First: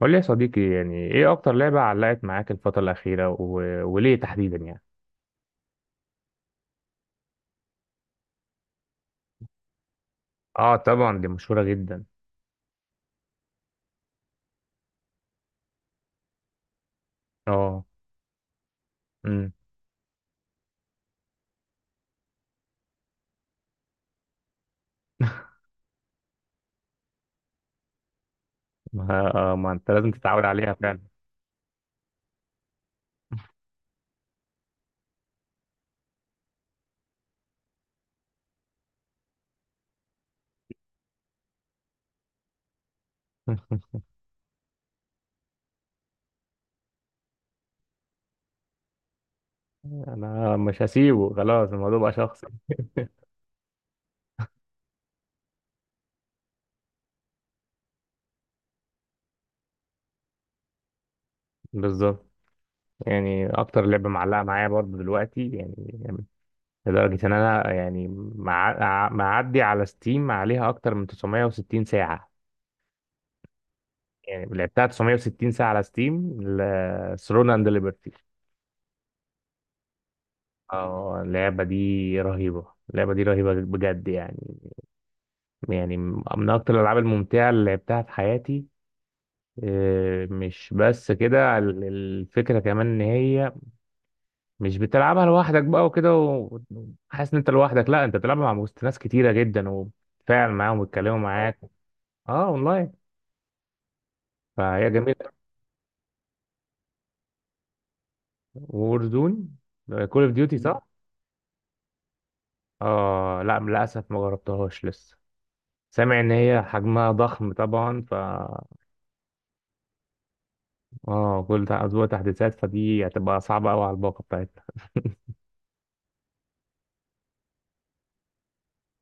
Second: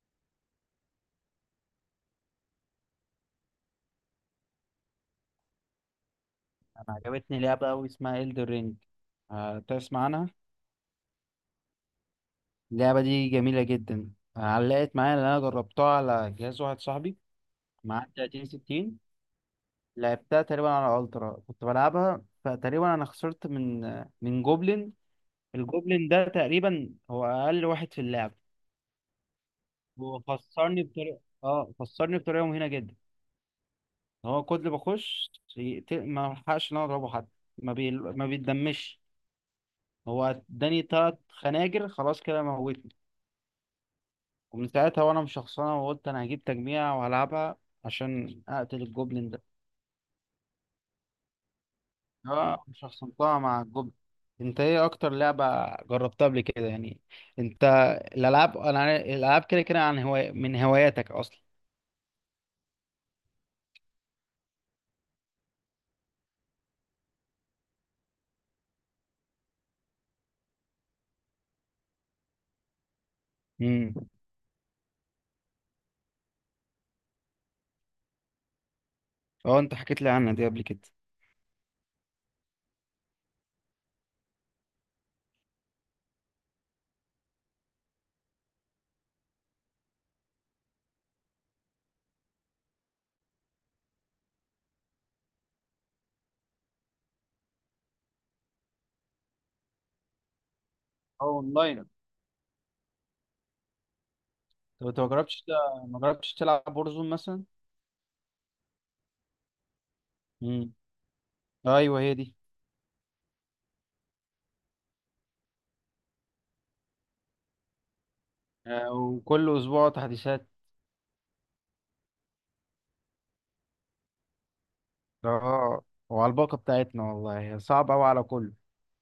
قول لي يا صديقي، يعني ايه اكتر لعبة علقت معاك الفترة الأخيرة وليه تحديدا يعني؟ انا عجبتني لعبة أوي اسمها إلدر رينج. تسمع عنها؟ اه، طبعا دي مشهورة جدا. اللعبة دي جميلة جدا. علقت معايا لأن أنا جربتها على جهاز واحد صاحبي اه. معاه 30 60. امم. لعبتها تقريبا على ألترا كنت بلعبها فتقريبا أنا خسرت من جوبلين. الجوبلين ده تقريبا هو أقل واحد في اللعبة. ما انت لازم هو تتعود عليها فعلا. خسرني بطريقة مهينة جدا. هو كل ما بخش ما بلحقش إن أنا أضربه حتى. ما بيتدمش. هو اداني تلات خناجر خلاص كده موت. ومن ساعتها وانا مشخصنها وقلت انا هجيب تجميع وهلعبها عشان اقتل الجوبلين ده. انا مش هسيبه، خلاص الموضوع بقى شخصي. اه، شخصنتها مع الجوبلين. انت ايه اكتر لعبة جربتها قبل كده يعني؟ انت؟ الالعاب كده كده عن هواية من هواياتك اصلا. بالظبط، يعني اكتر لعبة معلقة معايا برضه دلوقتي يعني، لدرجة ان انا يعني معدي على ستيم عليها اكتر من 960 ساعة. امم. يعني لعبتها 960 ساعة على ستيم ثرون اند ليبرتي. اه، انت حكيت لي عنها دي قبل كده. اه، اللعبة دي رهيبة. اللعبة دي رهيبة بجد يعني، يعني من أكتر الألعاب الممتعة اللي لعبتها في حياتي. مش بس كده، الفكرة كمان إن هي مش بتلعبها لوحدك بقى وكده، وحاسس إن أنت لوحدك. لا، أنت بتلعبها مع وسط ناس كتيرة جدا، وبتتفاعل معاهم ويتكلموا اه، معاك. اونلاين. اه، أونلاين. طب فهي انت جميلة. ما جربتش تلعب بورزون مثلا؟ وورزون، كول أوف ديوتي امم. صح؟ ايوه هي دي. اه لا، للأسف ما جربتهاش لسه. سامع إن هي حجمها ضخم طبعا. وكل اسبوع تحديثات. اه، كل اسبوع تحديثات، فدي هتبقى صعبه قوي على الباقه بتاعتنا. اه، وعلى الباقة بتاعتنا والله صعب قوي على كله.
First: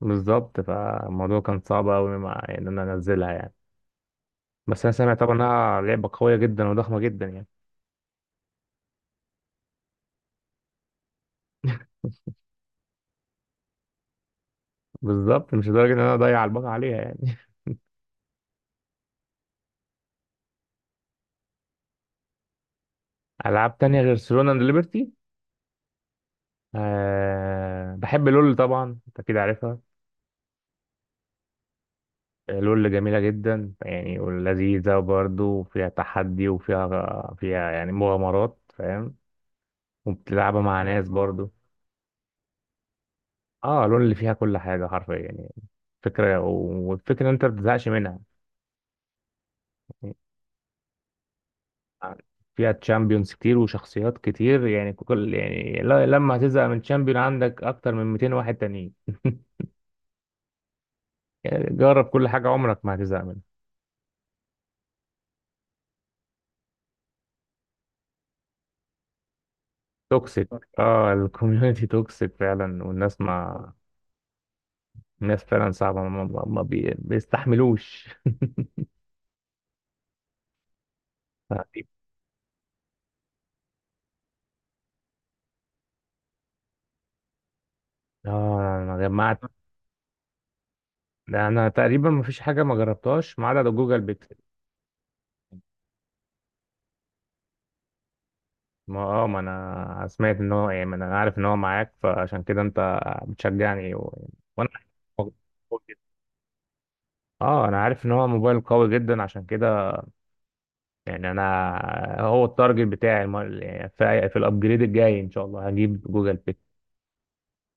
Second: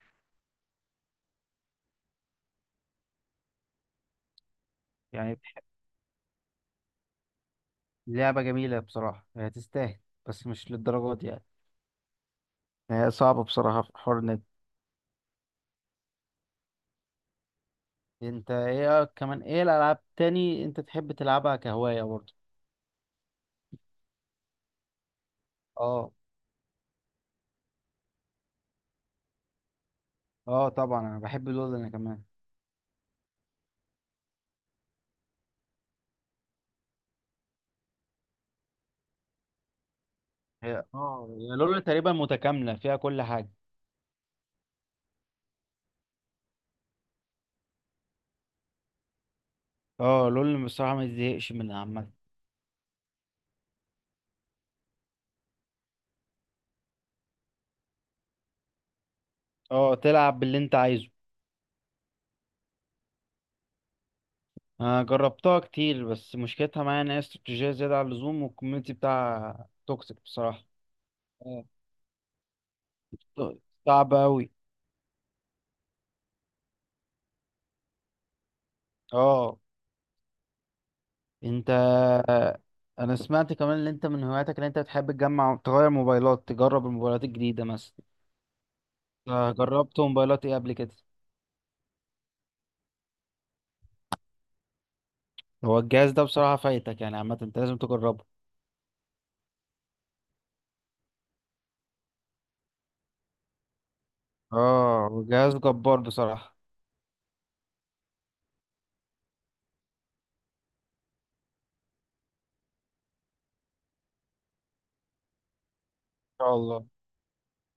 بالظبط، فالموضوع كان صعب قوي ان انا انزلها يعني. بس انا سامع طبعا يعني انها لعبه قويه جدا وضخمه جدا يعني. لعبة جميلة بصراحة هي تستاهل. بس مش للدرجة دي يعني. هي صعبة بصراحة في حوار النت. بالظبط، مش لدرجه ان انا اضيع الباقه عليها يعني. انت ايه كمان ايه الألعاب تاني انت تحب تلعبها كهواية برضه؟ العاب تانية غير سولونا اند ليبرتي؟ اه. أه، بحب لول طبعا، انت كده عارفها. اه، طبعا انا بحب لول انا كمان. لول جميله جدا يعني، ولذيذه برضه، وفيها تحدي، وفيها يعني مغامرات، فاهم؟ وبتلعبها مع هي ناس اه برضه. هي لول تقريبا متكاملة فيها كل حاجة. اه، لول اللي فيها كل حاجه حرفيا يعني، فكرة. والفكرة إن أنت ما بتزهقش منها. اه، لول بصراحة ما تزهقش منها عامة. فيها تشامبيونز كتير وشخصيات كتير، يعني يعني لما هتزهق من تشامبيون، عندك أكتر من 200 واحد تانيين. اه، تلعب باللي انت عايزه. يعني جرب كل حاجة، عمرك ما هتزهق منها. انا جربتها كتير بس مشكلتها معايا ان هي استراتيجية زيادة عن اللزوم والكوميونتي بتاعها توكسيك توكسيك. بصراحة. اه، اه، الكوميونتي توكسيك فعلا، والناس ما. صعب أوي. الناس فعلا صعبة، ما, ما ما بي... بيستحملوش. اه، انت. ف- انا سمعت كمان ان انت من هواياتك ان انت بتحب تجمع تغير موبايلات تجرب الموبايلات الجديده مثلا. اه، أنا جمعت. جربت موبايلات ايه قبل كده؟ أنا تقريبا ما فيش حاجة ما جربتهاش ما عدا جوجل بيكسل. هو الجهاز ده بصراحه فايتك يعني عامه انت لازم تجربه. ما انا سمعت ان هو يعني، ما انا عارف ان هو معاك، فعشان كده انت بتشجعني وانا. اه، هو جهاز جبار بصراحه. اه، انا عارف ان هو موبايل قوي جدا، عشان كده يعني انا، هو التارجت بتاعي يعني في الابجريد الجاي ان شاء الله هجيب جوجل ان شاء بيك. الله. ان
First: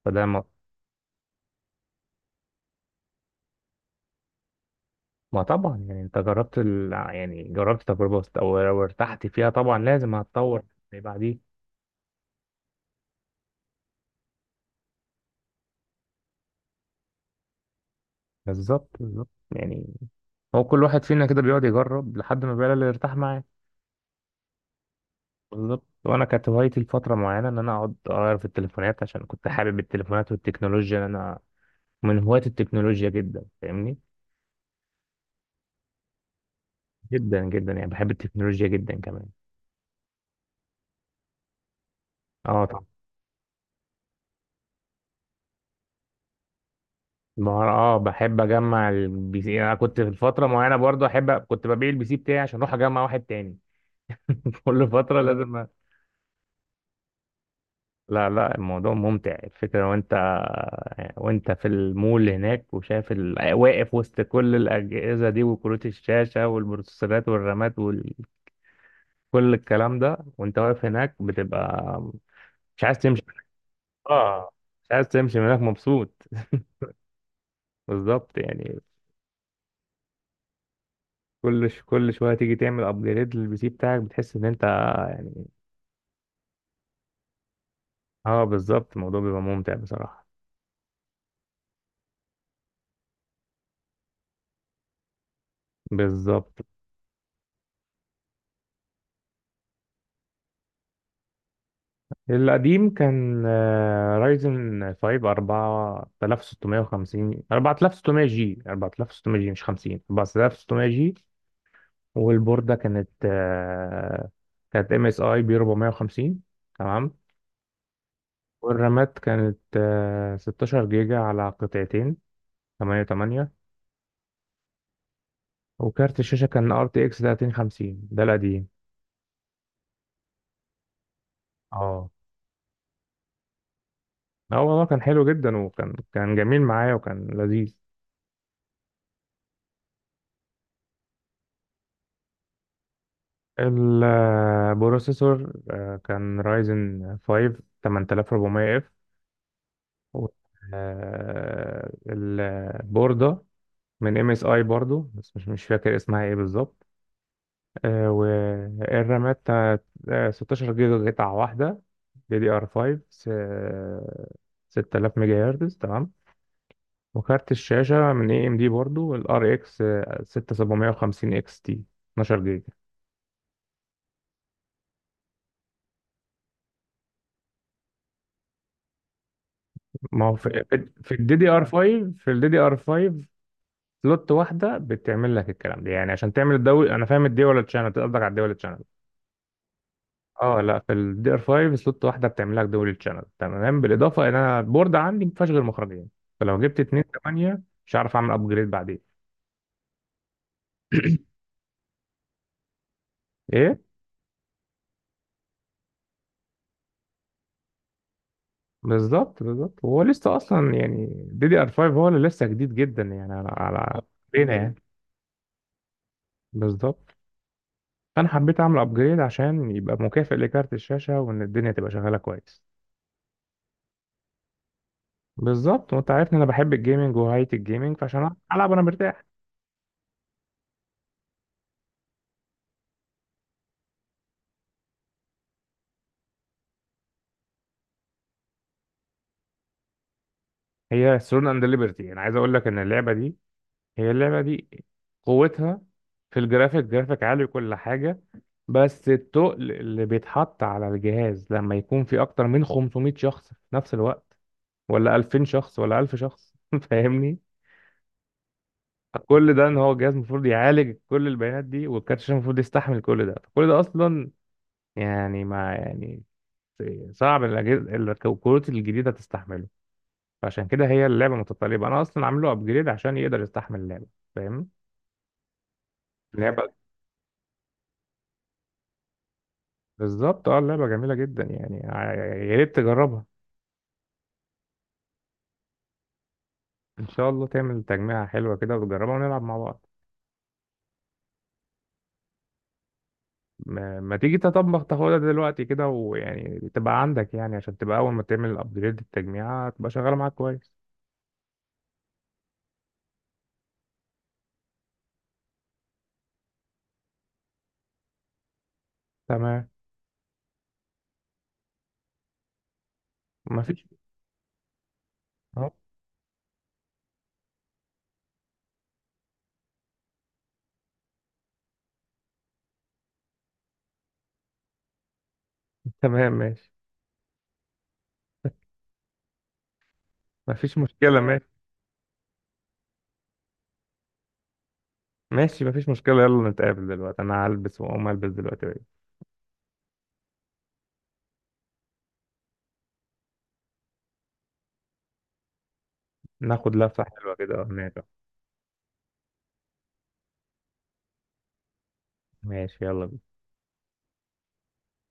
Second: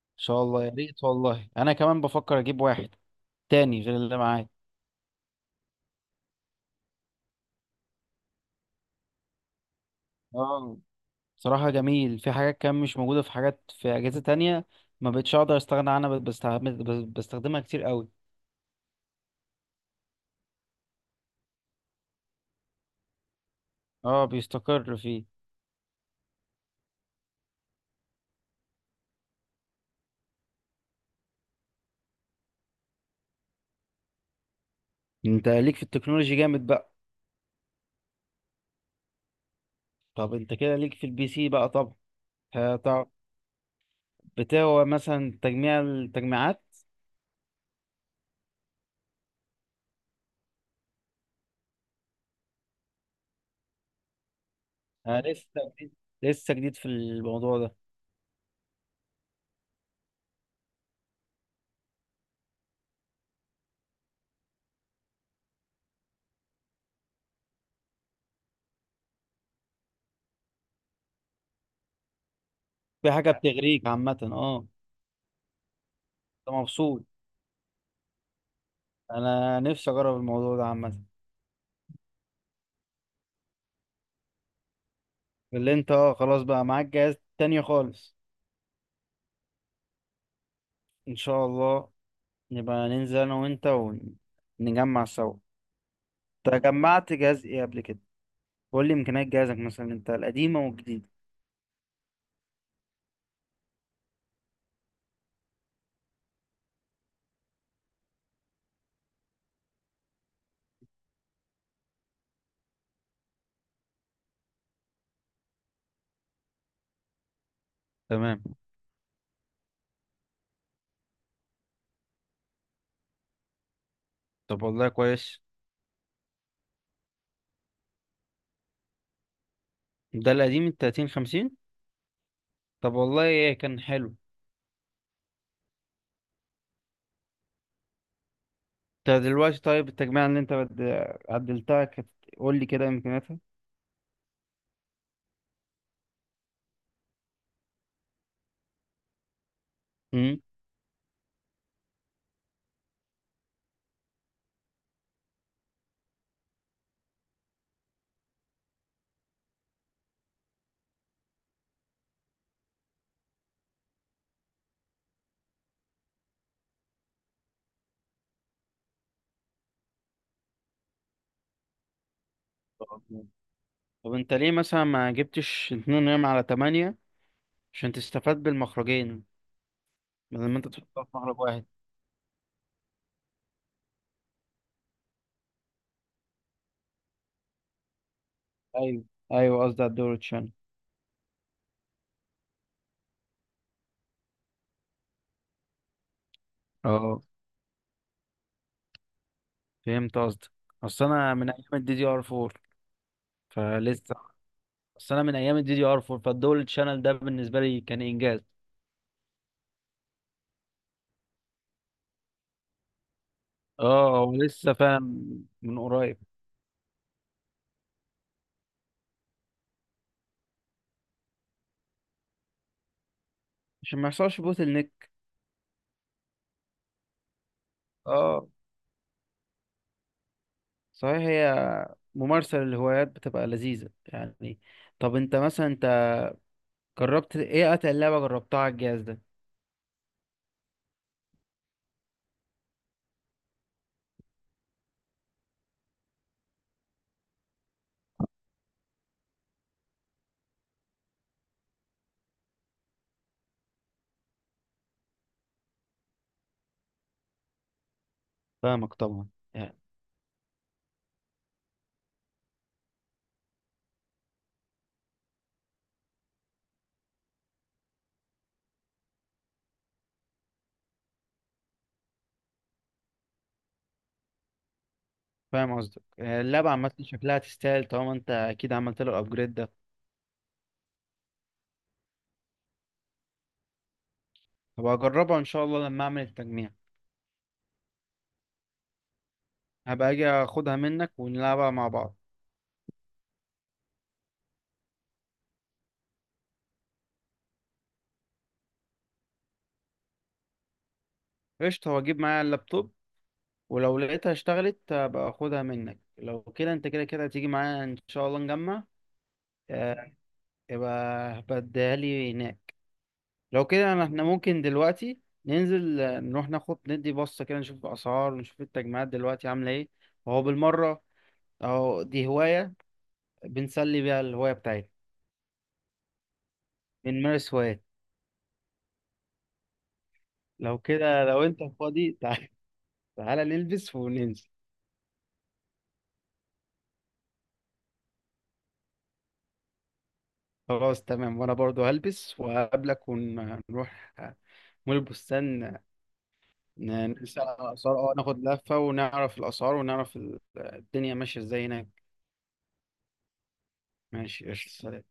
فده شاء ما, الله يا ريت والله انا كمان بفكر اجيب واحد تاني غير اللي معايا. ما طبعا يعني، انت جربت يعني جربت تجربة او لو ارتحت فيها، طبعا لازم هتطور اه، اللي بعديه. بصراحه جميل في حاجات كان مش موجوده في حاجات في اجهزه تانية. ما بقتش اقدر استغنى عنها بقيت بستخدمها كتير قوي. بالظبط بالظبط يعني، هو كل واحد فينا كده بيقعد يجرب لحد ما بيلاقي اللي يرتاح معاه. اه، بيستقر فيه. بالظبط، وانا كانت هوايتي لفتره معينه ان انا اقعد اغير في التليفونات، عشان كنت حابب التليفونات والتكنولوجيا، إن انا من هواة التكنولوجيا جدا فاهمني، انت ليك في التكنولوجي جامد بقى. جدا جدا يعني، بحب التكنولوجيا جدا كمان. طب انت كده ليك في البي سي بقى طب. اه طبعا. هتع- بتاع مثلا تجميع التجميعات. اه، بحب اجمع البي سي. انا كنت في فتره معينه برضو احب، كنت ببيع البي سي بتاعي عشان اروح اجمع واحد تاني. كل فتره انا لازم لسه جديد لسه جديد في الموضوع ده. لا لا، الموضوع ممتع الفكره. وانت، وانت في المول هناك وشايف واقف وسط كل الاجهزه دي، وكروت الشاشه والبروسيسورات والرامات، كل الكلام ده، وانت واقف هناك بتبقى مش عايز في تمشي. حاجه بتغريك عامه اه، اه. مش عايز تمشي من هناك، مبسوط. انت مبسوط. بالظبط يعني. انا نفسي اجرب الموضوع ده عامه. كل شويه تيجي تعمل ابجريد للبي سي بتاعك، بتحس ان انت يعني. اللي انت اه خلاص بقى معاك جهاز تاني خالص. اه، بالظبط، الموضوع بيبقى ممتع بصراحه. ان شاء الله نبقى ننزل انا وانت ونجمع سوا. انت بالظبط. جمعت جهاز ايه قبل كده؟ قول لي امكانيات جهازك مثلا انت القديمه والجديده. القديم كان رايزن 5 4650، 4600 جي، 4600 جي مش 50، 4600 جي. والبورده كانت كانت ام اس اي بي 450، تمام. تمام. والرامات كانت 16 جيجا على قطعتين، 8 8. طب والله كويس. وكارت الشاشة كان ار تي اكس 3050، ده القديم. ده القديم ال 30 50. اه طب والله كان حلو. اه، والله كان حلو جدا، وكان جميل معايا وكان لذيذ. انت دلوقتي طيب التجميع اللي انت عدلتها كانت. قول لي كده امكانياتها. البروسيسور كان رايزن 5 8400 اف. امم. والبوردة من ام اس اي برضو، بس مش فاكر اسمها ايه بالظبط. والرامات بتاعت، 16 جيجا قطعة واحدة، دي دي ار 5، 6000 ميجا هرتز، تمام. وكارت الشاشة من اي ام دي برضو، الار اكس 6750 اكس تي، 12 جيجا. طب طب انت ليه مثلا ما جبتش 2 على 8 عشان تستفاد بالمخرجين ما هو بدل ما في، انت تحطها في في الدي مخرج دي ار واحد؟ 5، في الدي دي ار 5 سلوت واحدة بتعمل لك الكلام ده. يعني عشان تعمل الدول، انا فاهم الدول تشانل قصدك، على الدول. ايوه. ايوه قصدي على الدور تشان. اه لا، في الدي ار 5 سلوت واحده بتعمل لك دول تشانل، تمام. بالاضافه ان انا البورد عندي ما فيهاش غير مخرجين، فلو جبت 2 اه، 8 مش هعرف اعمل ابجريد بعدين. فهمت قصدك. اصل انا من ايام الدي دي ار 4 ايه؟ فلسه. اصل انا من ايام الدي دي ار 4 فالدول تشانل ده بالنسبه لي كان انجاز. بالظبط بالظبط، هو لسه اصلا يعني، دي دي ار 5 هو اللي لسه جديد جدا يعني على اه، بينا ولسه يعني. فاهم من قريب. بالظبط. فانا حبيت اعمل ابجريد عشان يبقى مكافئ لكارت الشاشه، وان الدنيا تبقى شغاله كويس. عشان ما يحصلش بوتل نيك. بالظبط، وانت عارف ان انا بحب الجيمنج وهاية الجيمنج، فعشان اه، العب انا مرتاح. صحيح هي ممارسة للهوايات بتبقى لذيذة يعني. طب انت مثلا جربت ايه اتقل لعبة جربتها على الجهاز ده؟ هي ثرون اند ليبرتي، انا عايز اقول لك ان اللعبه دي، هي اللعبة دي، قوتها في الجرافيك، جرافيك عالي وكل حاجة. بس التقل اللي بيتحط على الجهاز لما يكون في أكتر من 500 شخص في نفس الوقت، ولا 2000 شخص، ولا 1000 شخص، فاهمني؟ فاهمك طبعا. كل ده ان يعني هو جهاز المفروض يعالج كل البيانات دي، والكارت الشاشة المفروض يستحمل كل ده، فكل ده أصلا يعني ما يعني صعب الأجهزة الكروت الجديدة تستحمله. فعشان كده هي اللعبة متطلبة، أنا أصلا عامله أبجريد عشان يقدر يستحمل اللعبة. فاهم؟ فاهم قصدك يعني اللعبة لعبه، عامة شكلها تستاهل طالما انت اكيد عملت له الابجريد ده. بالظبط. اه، اللعبة جميلة جدا يعني، يا ريت تجربها. هبقى اجربها ان شاء الله لما اعمل التجميع. ان شاء الله تعمل تجميعة حلوة كده وتجربها، ونلعب مع بعض. هبقى اجي اخدها منك ونلعبها مع بعض. ما تيجي تطبخ تاخدها دلوقتي كده، ويعني تبقى عندك، يعني عشان تبقى اول ما تعمل الابجريد، التجميعة تبقى شغالة معاك كويس. قشطة واجيب معايا اللابتوب. ولو لقيتها اشتغلت هبقى اخدها منك لو كده انت كده كده هتيجي معايا ان شاء الله نجمع. تمام. اه، يبقى هبقى اديها لي هناك. ما لو فيش. كده احنا ممكن دلوقتي اهو. ننزل. نروح ناخد ندي بصة كده نشوف الأسعار ونشوف التجمعات دلوقتي عاملة ايه وهو بالمرة. أهو دي هواية بنسلي بيها الهواية بتاعتنا. تمام ماشي. بنمارس هوايات. ما فيش لو مشكلة، كده لو ماشي. انت فاضي تعال. تعالى نلبس وننزل. ماشي، ما فيش مشكلة، يلا نتقابل دلوقتي، انا هلبس واقوم البس دلوقتي. خلاص تمام وانا برضو هلبس وهقابلك ونروح مول البستان. ناخد لفة حلوة نسأل على كده الأسعار هناك. اه ناخد لفة ونعرف الأسعار ونعرف الدنيا ماشية ازاي هناك. ماشي يلا. ماشي قشطة.